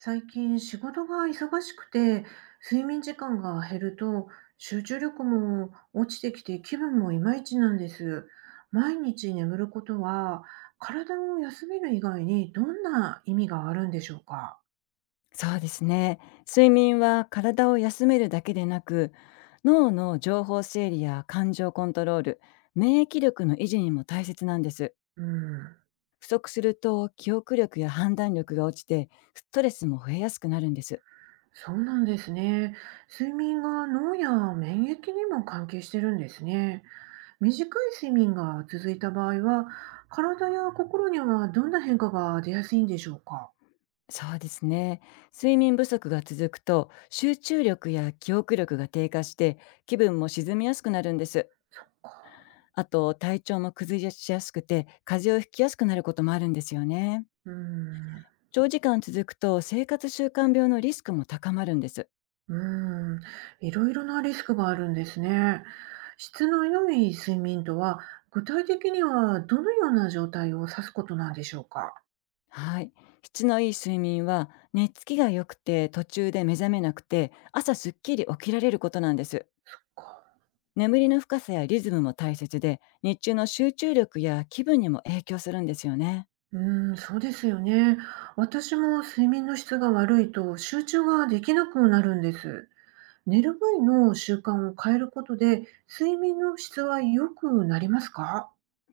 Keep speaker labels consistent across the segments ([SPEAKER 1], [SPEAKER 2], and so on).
[SPEAKER 1] 最近仕事が忙しくて睡眠時間が減ると集中力も落ちてきて気分もいまいちなんです。毎日眠ることは体を休める以外にどんな意味があるんでしょうか？
[SPEAKER 2] そうですね。睡眠は体を休めるだけでなく、脳の情報整理や感情コントロール、免疫力の維持にも大切なんです。
[SPEAKER 1] うん、
[SPEAKER 2] 不足すると記憶力や判断力が落ちて、ストレスも増えやすくなるんです。
[SPEAKER 1] そうなんですね。睡眠が脳や免疫にも関係してるんですね。短い睡眠が続いた場合は体や心にはどんな変化が出やすいんでしょうか？
[SPEAKER 2] そうですね。睡眠不足が続くと、集中力や記憶力が低下して、気分も沈みやすくなるんです。
[SPEAKER 1] そっか。
[SPEAKER 2] あと、体調も崩しやすくて、風邪をひきやすくなることもあるんですよね。
[SPEAKER 1] うん。
[SPEAKER 2] 長時間続くと生活習慣病のリスクも高まるんです。
[SPEAKER 1] うーん、いろいろなリスクがあるんですね。質の良い睡眠とは、具体的にはどのような状態を指すことなんでしょうか。
[SPEAKER 2] はい。質のいい睡眠は、寝つきが良くて、途中で目覚めなくて、朝すっきり起きられることなんです。
[SPEAKER 1] か。
[SPEAKER 2] 眠りの深さやリズムも大切で、日中の集中力や気分にも影響するんですよね。
[SPEAKER 1] うーん、そうですよね。私も睡眠の質が悪いと集中ができなくなるんです。寝る前の習慣を変えることで、睡眠の質は良くなりますか？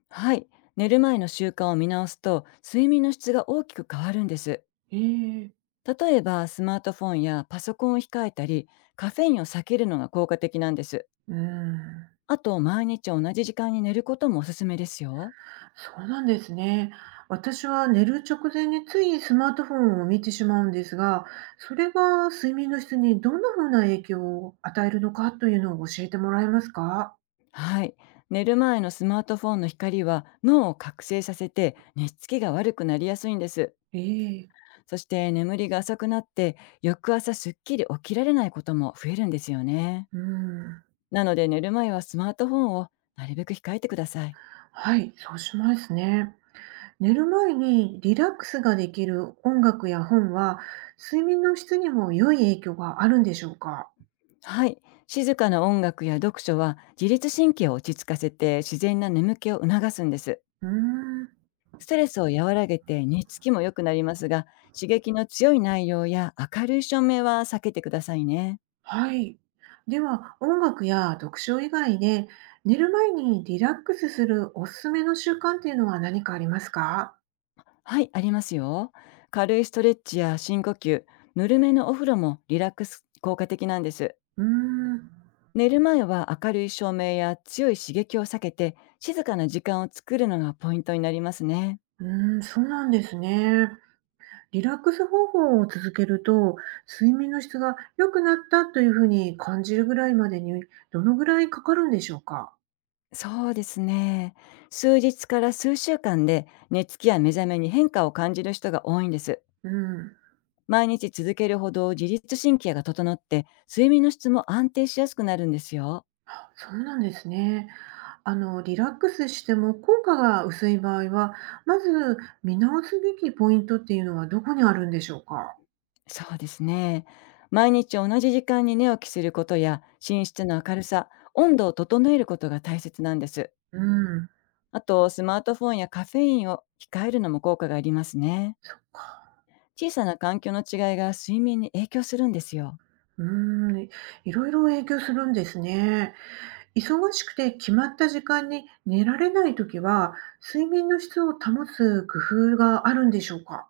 [SPEAKER 2] はい。寝る前の習慣を見直すと、睡眠の質が大きく変わるんです。
[SPEAKER 1] ええ。
[SPEAKER 2] 例えば、スマートフォンやパソコンを控えたり、カフェインを避けるのが効果的なんです。
[SPEAKER 1] うーん。
[SPEAKER 2] あと、毎日同じ時間に寝ることもおすすめですよ。
[SPEAKER 1] そうなんですね。私は寝る直前についスマートフォンを見てしまうんですが、それが睡眠の質にどんなふうな影響を与えるのかというのを教えてもらえますか？
[SPEAKER 2] はい。寝る前のスマートフォンの光は、脳を覚醒させて寝つきが悪くなりやすいんです。
[SPEAKER 1] ええ。
[SPEAKER 2] そして眠りが浅くなって、翌朝すっきり起きられないことも増えるんですよね。
[SPEAKER 1] うーん、
[SPEAKER 2] なので、寝る前はスマートフォンをなるべく控えてください。
[SPEAKER 1] はい、そうしますね。寝る前にリラックスができる音楽や本は、睡眠の質にも良い影響があるんでしょうか？
[SPEAKER 2] はい。静かな音楽や読書は、自律神経を落ち着かせて自然な眠気を促すんです。
[SPEAKER 1] うーん。
[SPEAKER 2] ストレスを和らげて寝つきも良くなりますが、刺激の強い内容や明るい照明は避けてくださいね。
[SPEAKER 1] はい。では、音楽や読書以外で、寝る前にリラックスするおすすめの習慣っていうのは何かありますか？
[SPEAKER 2] はい、ありますよ。軽いストレッチや深呼吸、ぬるめのお風呂もリラックス効果的なんです。
[SPEAKER 1] うーん、
[SPEAKER 2] 寝る前は明るい照明や強い刺激を避けて、静かな時間を作るのがポイントになりますね。
[SPEAKER 1] うーん、そうなんですね。リラックス方法を続けると、睡眠の質が良くなったというふうに感じるぐらいまでに、どのぐらいかかるんでしょうか？
[SPEAKER 2] そうですね。数日から数週間で寝つきや目覚めに変化を感じる人が多いんです。
[SPEAKER 1] うん、
[SPEAKER 2] 毎日続けるほど自律神経が整って、睡眠の質も安定しやすくなるんですよ。
[SPEAKER 1] そうなんですね。あの、リラックスしても効果が薄い場合は、まず見直すべきポイントっていうのはどこにあるんでしょうか？
[SPEAKER 2] そうですね。毎日同じ時間に寝起きすることや、寝室の明るさ、温度を整えることが大切なんです。
[SPEAKER 1] うん、
[SPEAKER 2] あと、スマートフォンやカフェインを控えるのも効果がありますね。
[SPEAKER 1] そっか。
[SPEAKER 2] 小さな環境の違いが睡眠に影響するんですよ。
[SPEAKER 1] うーん、いろいろ影響するんですね。忙しくて決まった時間に寝られない時は、睡眠の質を保つ工夫があるんでしょうか？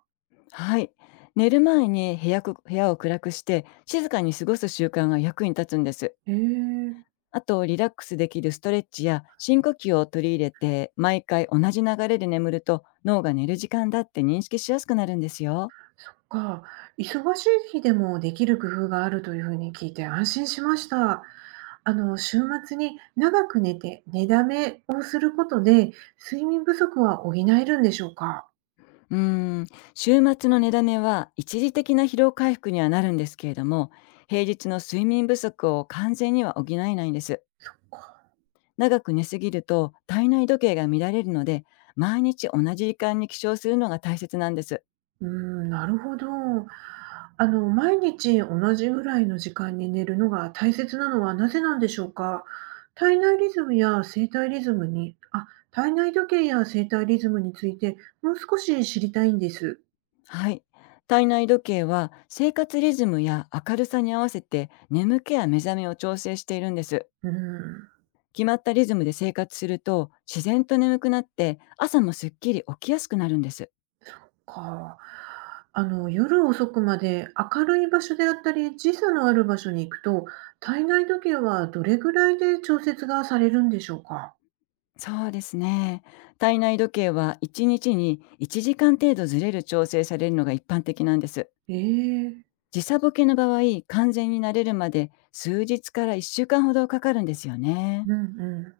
[SPEAKER 2] はい。寝る前に、部屋を暗くして静かに過ごす習慣が役に立つんです。
[SPEAKER 1] へえ、
[SPEAKER 2] あと、リラックスできるストレッチや深呼吸を取り入れて、毎回同じ流れで眠ると、脳が寝る時間だって認識しやすくなるんですよ。
[SPEAKER 1] そっか。忙しい日でもできる工夫があるというふうに聞いて安心しました。あの、週末に長く寝て寝だめをすることで、睡眠不足は補えるんでしょうか？
[SPEAKER 2] うーん、週末の寝だめは一時的な疲労回復にはなるんですけれども、平日の睡眠不足を完全には補えないんです。
[SPEAKER 1] そっか。
[SPEAKER 2] 長く寝すぎると体内時計が乱れるので、毎日同じ時間に起床するのが大切なんです。
[SPEAKER 1] うーん、なるほど。あの、毎日同じぐらいの時間に寝るのが大切なのはなぜなんでしょうか？体内リズムや生体リズムにあ、体内時計や生体リズムについてもう少し知りたいんです。
[SPEAKER 2] はい。体内時計は、生活リズムや明るさに合わせて眠気や目覚めを調整しているんです。
[SPEAKER 1] うーん、
[SPEAKER 2] 決まったリズムで生活すると、自然と眠くなって朝もすっきり起きやすくなるんです。
[SPEAKER 1] か。あの、夜遅くまで明るい場所であったり、時差のある場所に行くと、体内時計はどれぐらいで調節がされるんでしょうか？
[SPEAKER 2] そうですね。体内時計は1日に1時間程度ずれる調整されるのが一般的なんです。
[SPEAKER 1] ええ、
[SPEAKER 2] 時差ボケの場合、完全に慣れるまで数日から1週間ほどかかるんですよね。
[SPEAKER 1] うんうん。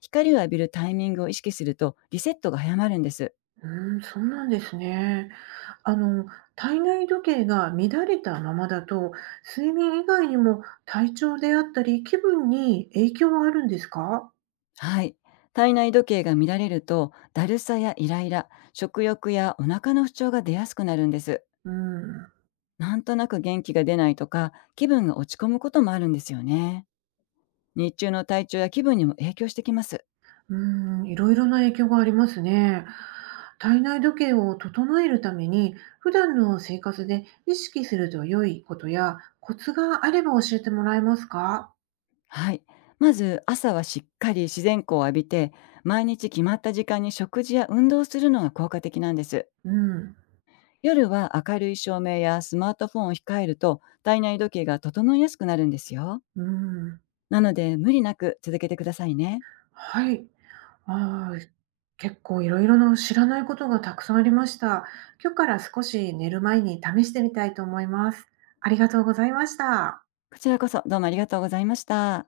[SPEAKER 2] 光を浴びるタイミングを意識すると、リセットが早まるんです。
[SPEAKER 1] うん、そうなんですね。あの、体内時計が乱れたままだと、睡眠以外にも体調であったり、気分に影響はあるんですか？
[SPEAKER 2] はい。体内時計が乱れると、だるさやイライラ、食欲やお腹の不調が出やすくなるんです。
[SPEAKER 1] うーん、う
[SPEAKER 2] なんとなく元気が出ないとか、気分が落ち込むこともあるんですよね。日中の体調や気分にも影響してきます。
[SPEAKER 1] ん、いろいろな影響がありますね。体内時計を整えるために、普段の生活で意識すると良いことやコツがあれば教えてもらえますか？
[SPEAKER 2] はい。まず、朝はしっかり自然光を浴びて、毎日決まった時間に食事や運動をするのが効果的なんです。
[SPEAKER 1] うん、
[SPEAKER 2] 夜は明るい照明やスマートフォンを控えると、体内時計が整いやすくなるんですよ。
[SPEAKER 1] うーん、
[SPEAKER 2] なので、無理なく続けてくださいね。
[SPEAKER 1] はい。ああ、結構いろいろな知らないことがたくさんありました。今日から少し寝る前に試してみたいと思います。ありがとうございました。
[SPEAKER 2] こちらこそ、どうもありがとうございました。